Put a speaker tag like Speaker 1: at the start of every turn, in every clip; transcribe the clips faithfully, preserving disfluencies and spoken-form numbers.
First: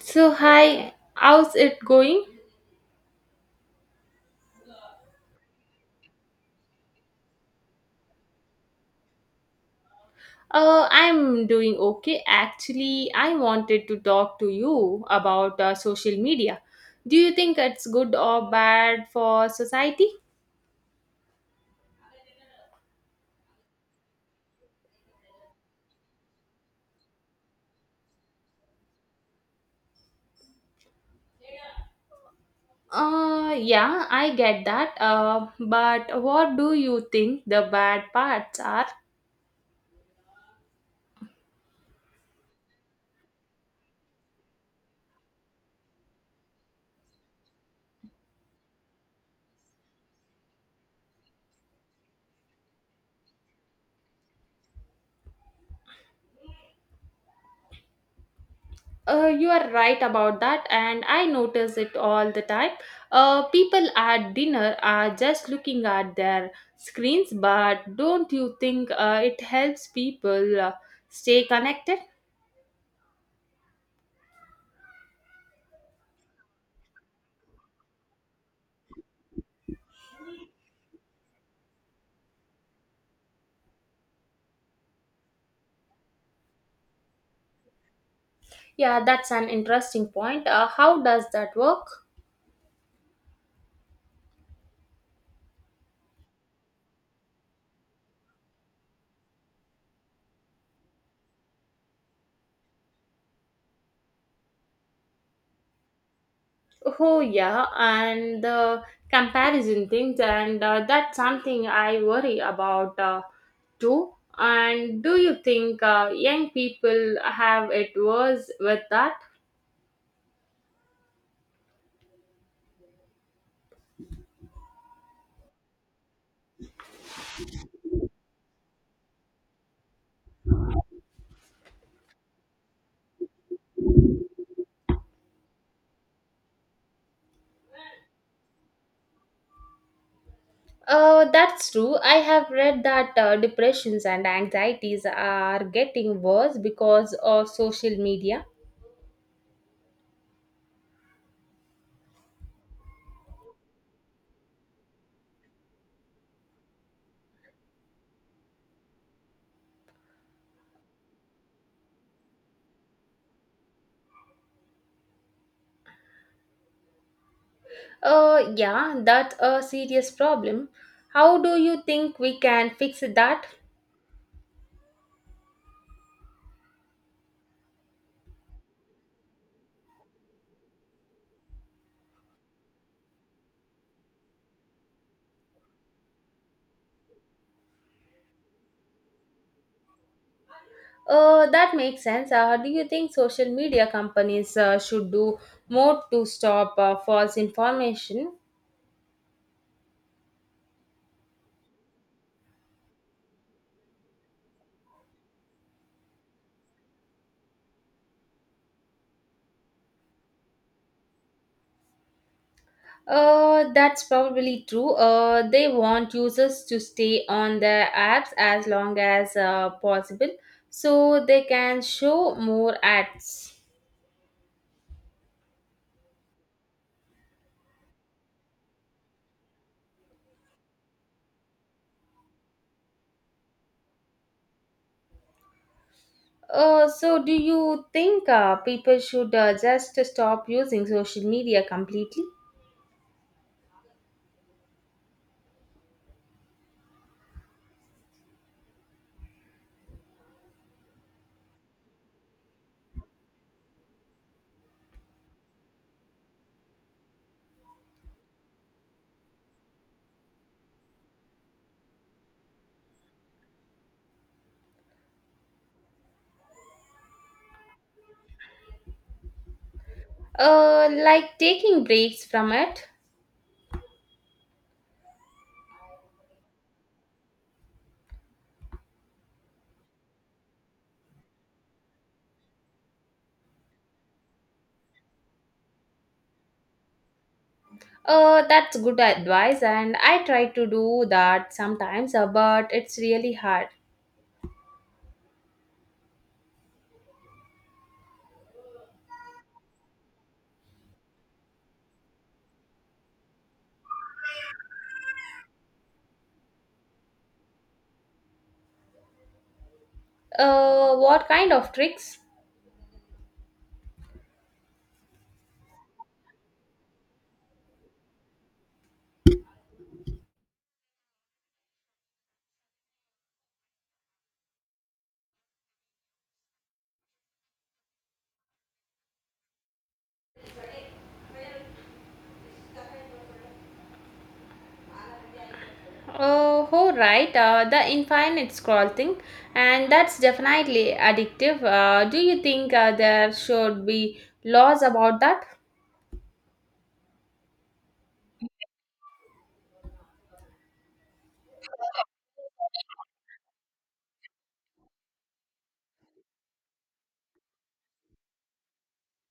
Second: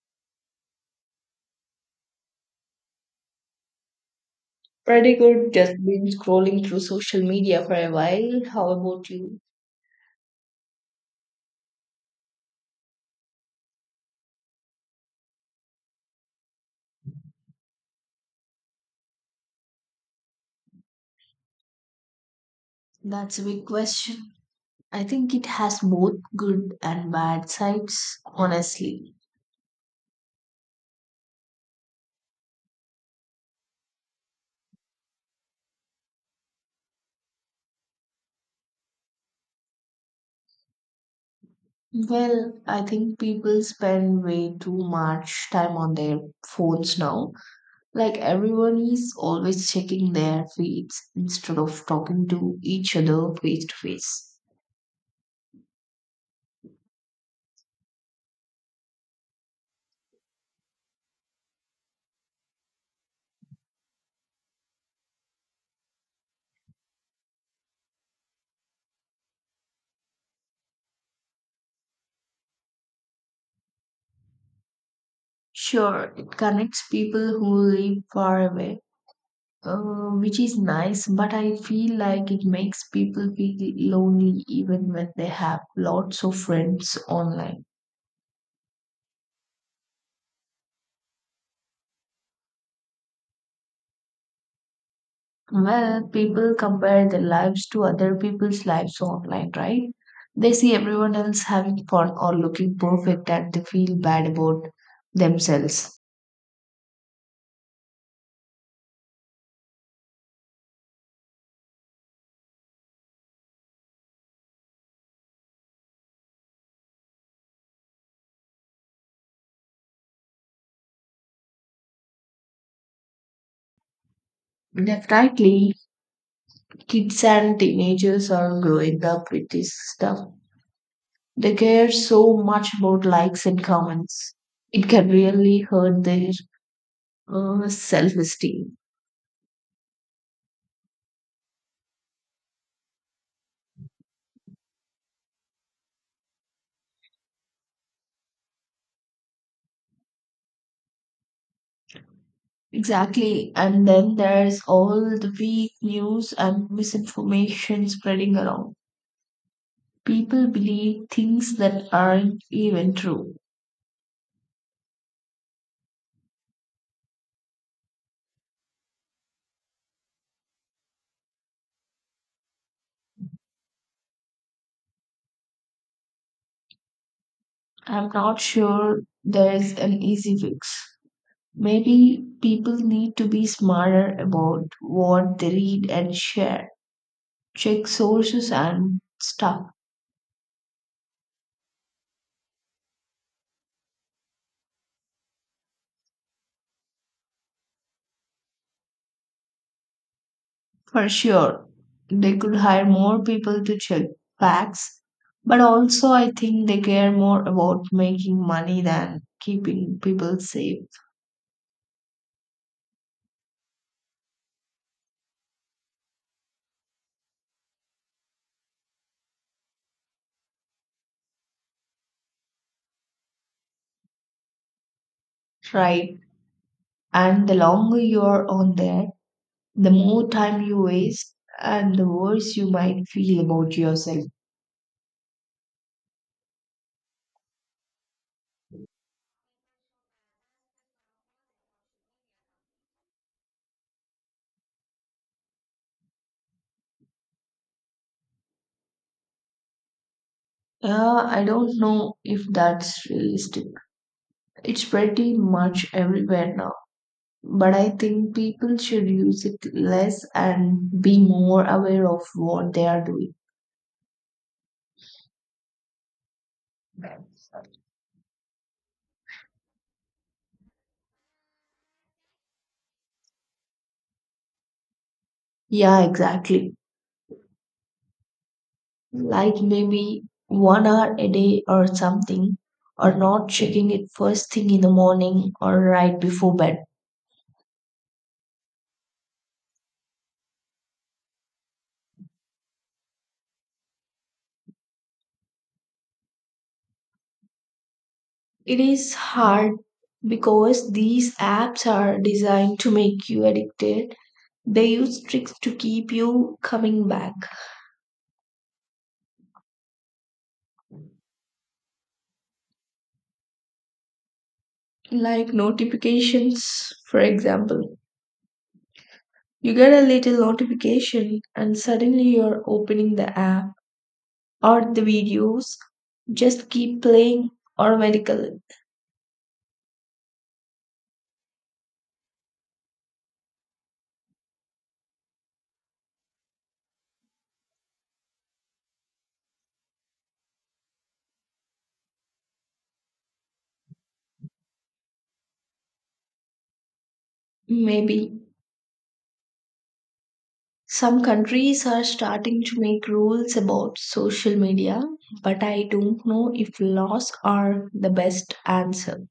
Speaker 1: So, hi, how's it going?
Speaker 2: Pretty good. Just been scrolling through social media for a while. How about you?
Speaker 1: Uh, I'm doing okay. Actually, I wanted to talk to you about uh, social media. Do you think it's good or bad for society?
Speaker 2: That's a big question. I think it has both good and bad sides, honestly.
Speaker 1: Uh, yeah, I get that. Uh, but what do you think the bad parts are?
Speaker 2: Well, I think people spend way too much time on their phones now. Like, everyone is always checking their feeds instead of talking to each other face to face.
Speaker 1: Uh, you are right about that, and I notice it all the time. Uh, people at dinner are just looking at their screens, but don't you think uh, it helps people uh, stay connected?
Speaker 2: Sure, it connects people who live far away, uh, which is nice, but I feel like it makes people feel lonely even when they have lots of friends online.
Speaker 1: Yeah, that's an interesting point. Uh, how does that work?
Speaker 2: Well, people compare their lives to other people's lives online, right? They see everyone else having fun or looking perfect and they feel bad about themselves.
Speaker 1: Oh, yeah, and the comparison things, and uh, that's something I worry about uh, too. And do you think uh, young people have it worse with that?
Speaker 2: Definitely, kids and teenagers are growing up with this stuff. They care so much about likes and comments. It can really hurt their uh, self-esteem.
Speaker 1: Uh, that's true. I have read that uh, depressions and anxieties are getting worse because of social media.
Speaker 2: Exactly. And then there's all the fake news and misinformation spreading around. People believe things that aren't even true.
Speaker 1: Uh, yeah, that's a serious problem. How do you think we can fix that?
Speaker 2: I'm not sure there's an easy fix. Maybe people need to be smarter about what they read and share. Check sources and stuff.
Speaker 1: Uh, that makes sense. Uh, do you think social media companies uh, should do more to stop uh, false information?
Speaker 2: For sure, they could hire more people to check facts, but also I think they care more about making money than keeping people safe,
Speaker 1: Uh, that's probably true. Uh, they want users to stay on their apps as long as uh, possible so they can show more ads.
Speaker 2: right? And the longer you're on there, the more time you waste and the worse you might feel about yourself.
Speaker 1: Uh, so, do you think uh, people should uh, just stop using social media completely?
Speaker 2: Yeah, I don't know if that's realistic. It's pretty much everywhere now. But I think people should use it less and be more aware of what they are doing.
Speaker 1: Uh, like taking breaks from it?
Speaker 2: Yeah, exactly. Like, maybe one hour a day or something, or not checking it first thing in the morning or right before bed.
Speaker 1: Uh, that's good advice, and I try to do that sometimes, uh, but it's really hard.
Speaker 2: It is hard because these apps are designed to make you addicted. They use tricks to keep you coming back.
Speaker 1: Uh, what kind of tricks?
Speaker 2: Like notifications, for example. You get a little notification and suddenly you're opening the app, or the videos just keep playing automatically.
Speaker 1: Oh, oh, right. Uh, the infinite scroll thing, and that's definitely addictive. Uh, do you think uh, there should be laws about that?
Speaker 2: Maybe some countries are starting to make rules about social media, but I don't know if laws are the best answer.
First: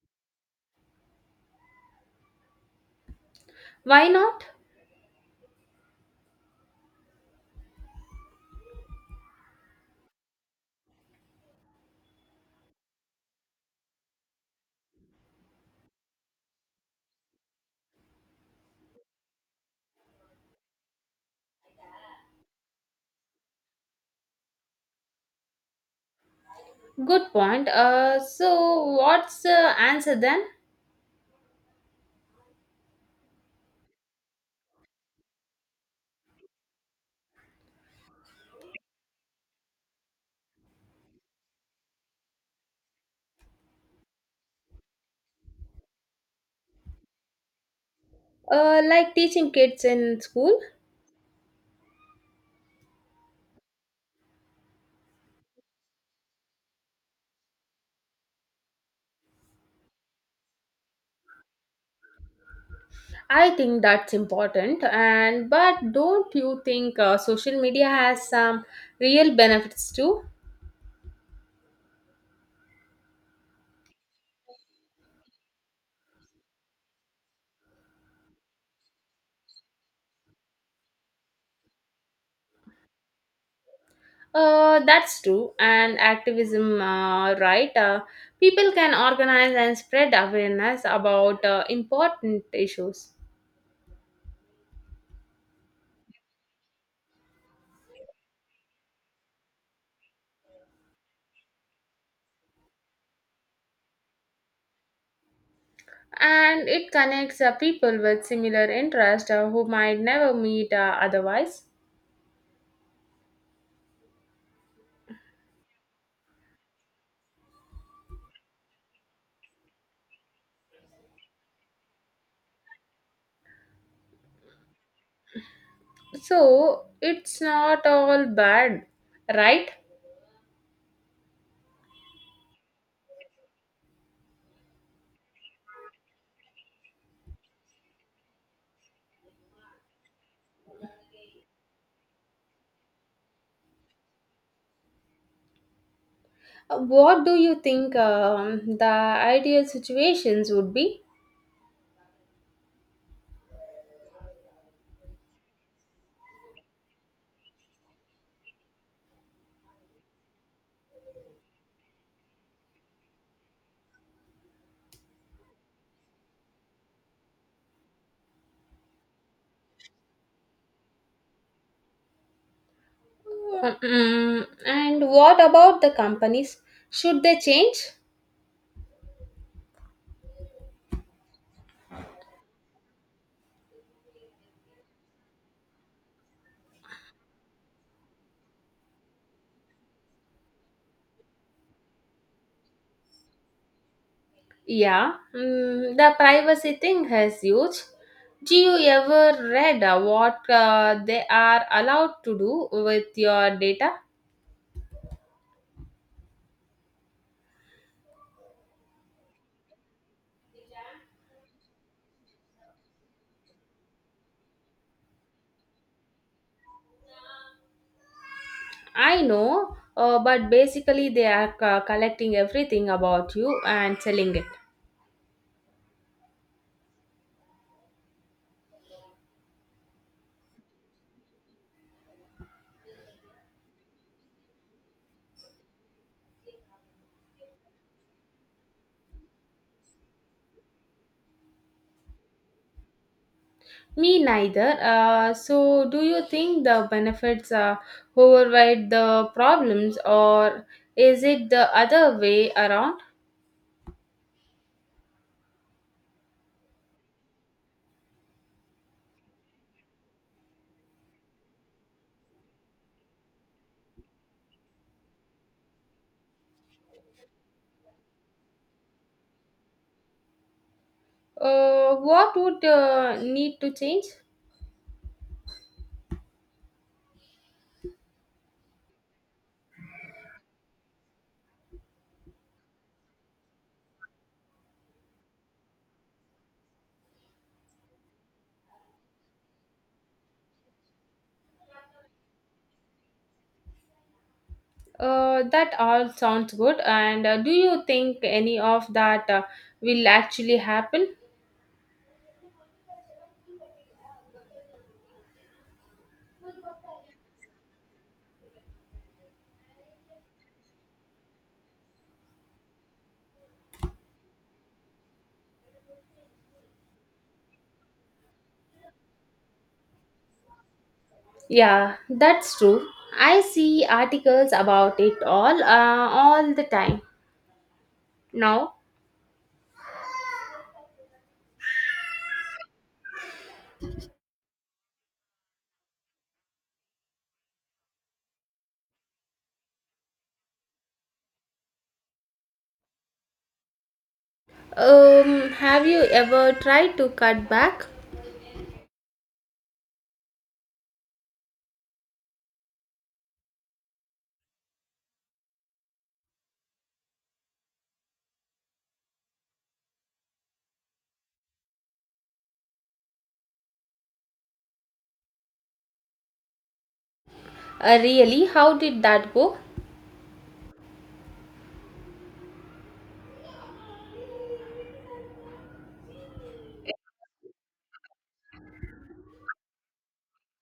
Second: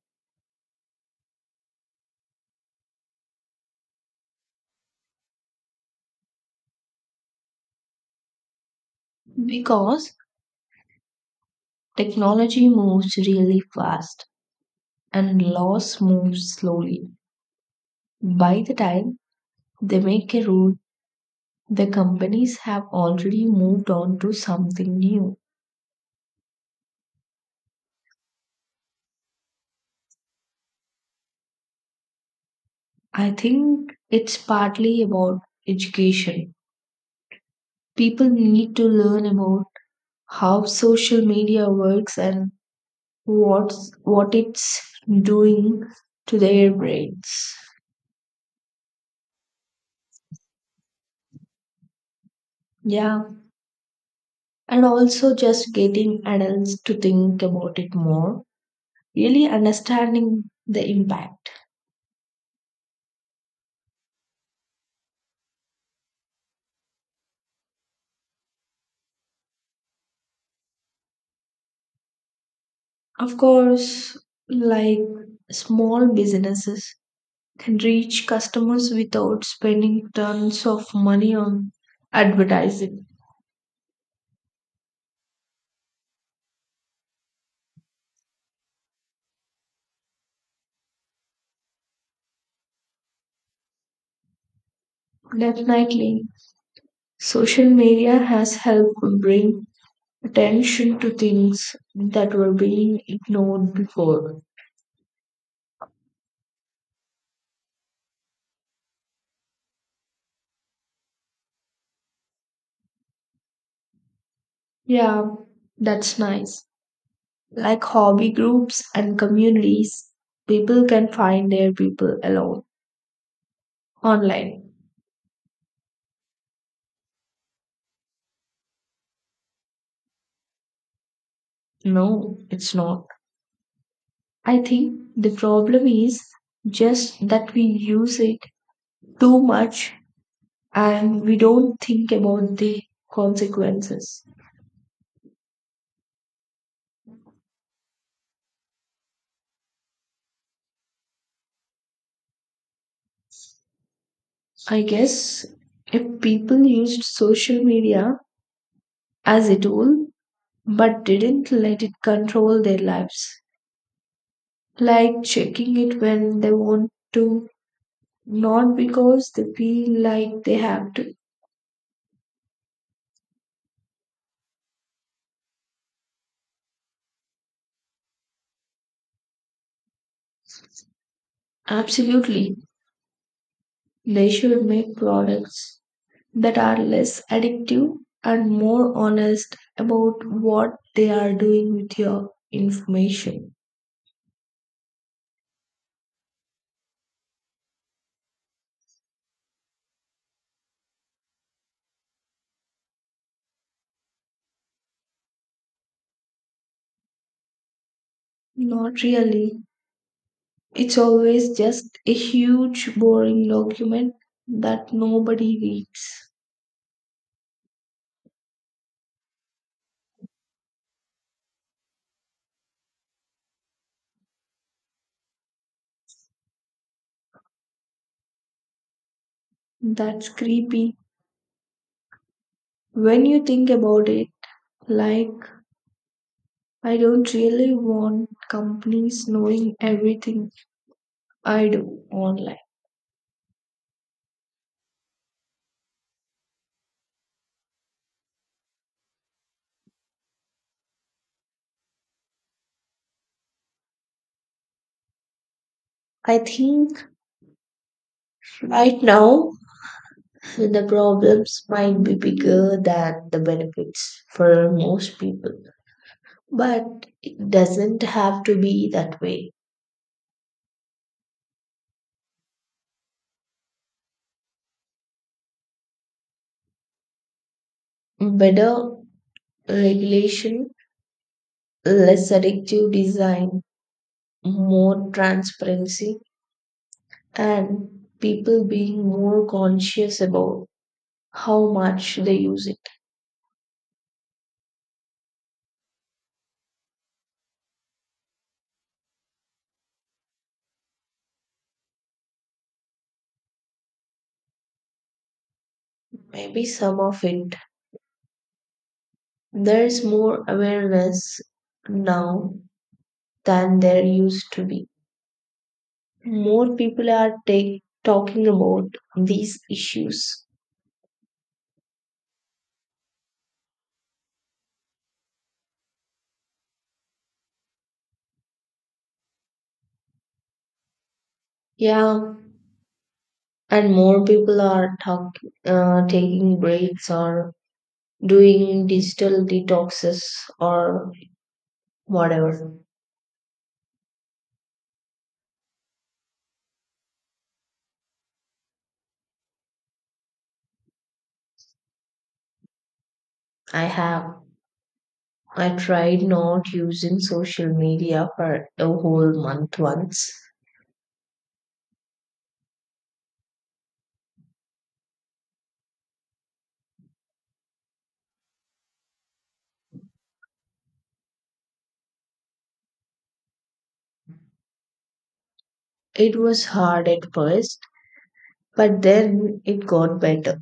Speaker 1: Why not?
Speaker 2: Because technology moves really fast and laws move slowly. By the time they make a rule, the companies have already moved on to something new.
Speaker 1: Good point. Uh, so what's the answer then?
Speaker 2: I think it's partly about education. People need to learn about how social media works and what's what it's doing to their brains.
Speaker 1: Uh, like teaching kids in school,
Speaker 2: Yeah, and also just getting adults to think about it more, really understanding the impact.
Speaker 1: I think that's important. And but don't you think uh, social media has some real benefits too?
Speaker 2: Of course, like, small businesses can reach customers without spending tons of money on advertising.
Speaker 1: Uh, that's true. And activism, uh, right? Uh, people can organize and spread awareness about uh, important issues.
Speaker 2: Definitely, social media has helped bring attention to things that were being ignored before.
Speaker 1: And it connects uh, people with similar interests uh, who might never meet uh, otherwise.
Speaker 2: Yeah, that's nice. Like hobby groups and communities, people can find their people alone online.
Speaker 1: So it's not all bad, right?
Speaker 2: No, it's not. I think the problem is just that we use it too much and we don't think about the consequences.
Speaker 1: Uh, What do you think um, the ideal situations would be?
Speaker 2: I guess if people used social media as a tool but didn't let it control their lives, like checking it when they want to, not because they feel like they have to.
Speaker 1: Mm, and what about the companies? Should they change?
Speaker 2: Absolutely, they should make products that are less addictive and more honest about what they are doing with your information.
Speaker 1: Yeah, mm, the privacy thing has huge. Do you ever read uh, what uh, they are allowed to do with your data?
Speaker 2: Not really. It's always just a huge, boring document that nobody reads.
Speaker 1: I know, uh, but basically they are c- collecting everything about you and selling it.
Speaker 2: That's creepy. When you think about it, like, I don't really want companies knowing everything I do online.
Speaker 1: Me neither. Uh, so, do you think the benefits uh, override the problems, or is it the other way around?
Speaker 2: I think right now the problems might be bigger than the benefits for most people, but it doesn't have to be that way.
Speaker 1: Uh, what would uh, need to change?
Speaker 2: Better regulation, less addictive design, more transparency, and people being more conscious about how much they use it.
Speaker 1: Uh, that all sounds good. And uh, do you think any of that uh, will actually happen?
Speaker 2: Maybe some of it. There is more awareness now than there used to be. More people are take, talking about these issues.
Speaker 1: Yeah, that's true. I see articles about it all uh, all the time now.
Speaker 2: Yeah, and more people are talk, uh, taking breaks or doing digital detoxes or whatever.
Speaker 1: Um, have you ever tried to cut back?
Speaker 2: I have. I tried not using social media for a whole month once.
Speaker 1: Uh, really? How did that go?
Speaker 2: It was hard at first, but then it got better.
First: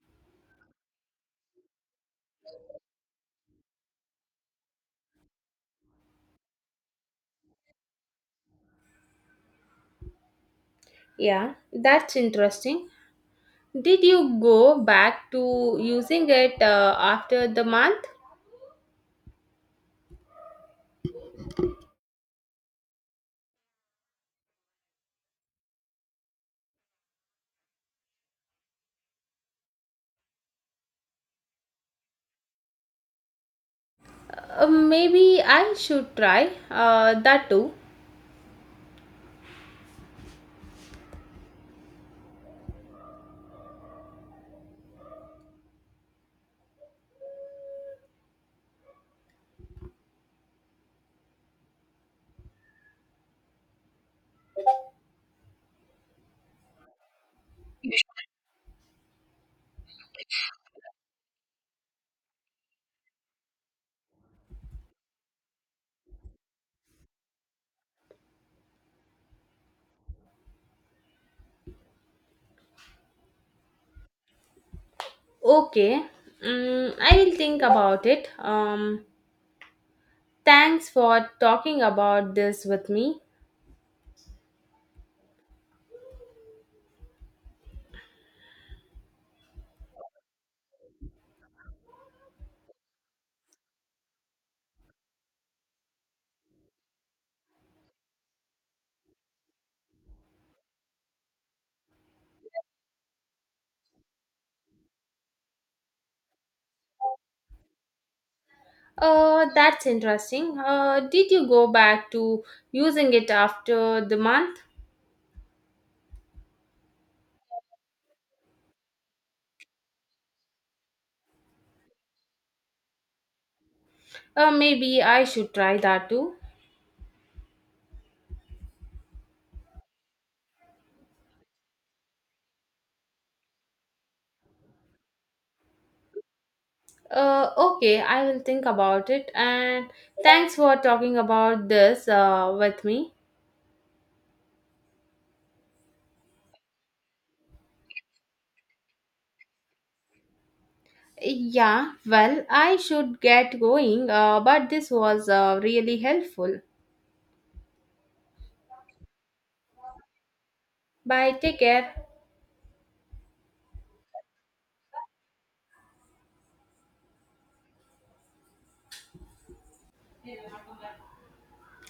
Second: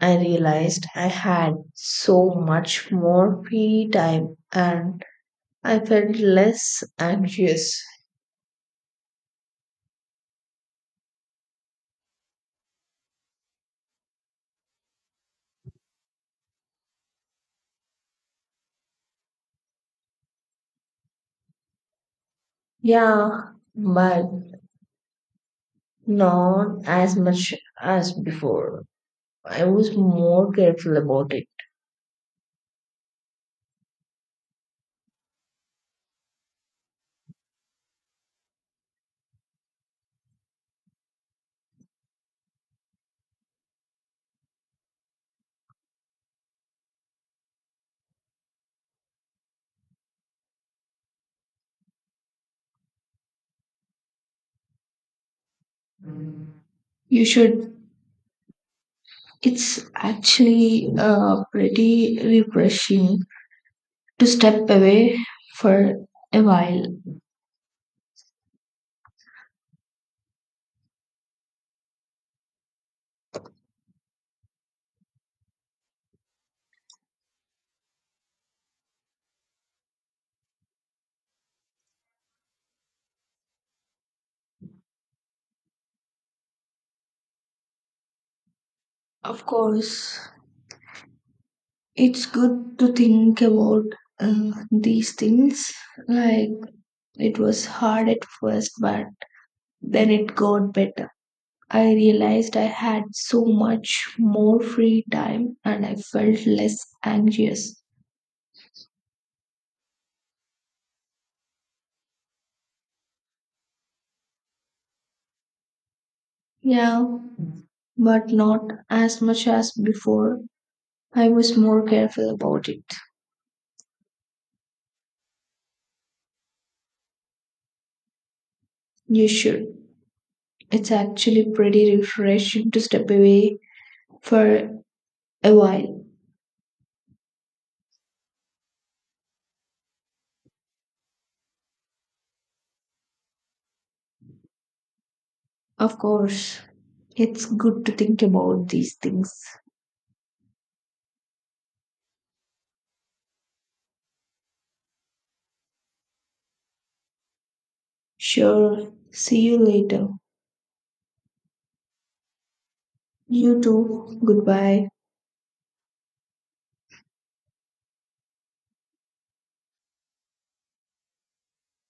Speaker 2: I realized I had so much more free time and I felt less anxious.
Speaker 1: Yeah, that's interesting. Did you go back to using it uh, after the month?
Speaker 2: Yeah, but not as much as before. I was more careful about it.
Speaker 1: Uh, maybe I should try uh, that too.
Speaker 2: You should. It's actually uh, pretty refreshing to step away for a while.
Speaker 1: Okay, mm, I will think about it. Um, thanks for talking about this with me.
Speaker 2: Of course, it's good to think about uh, these things. Like, it was hard at first, but then it got better. I realized I had so much more free time and I felt less anxious.
Speaker 1: Uh, that's interesting. Uh, did you go back to using it after the month?
Speaker 2: Yeah, but not as much as before. I was more careful about it.
Speaker 1: Uh, maybe I should try that too.
Speaker 2: You should. It's actually pretty refreshing to step away for a while.
Speaker 1: Uh, okay, I will think about it. And thanks for talking about this uh, with me.
Speaker 2: Of course, it's good to think about these things.
Speaker 1: Yeah, well, I should get going, uh, but this was uh, really helpful.
Speaker 2: Sure, see you later.
Speaker 1: Bye, take care.
Speaker 2: You too, goodbye.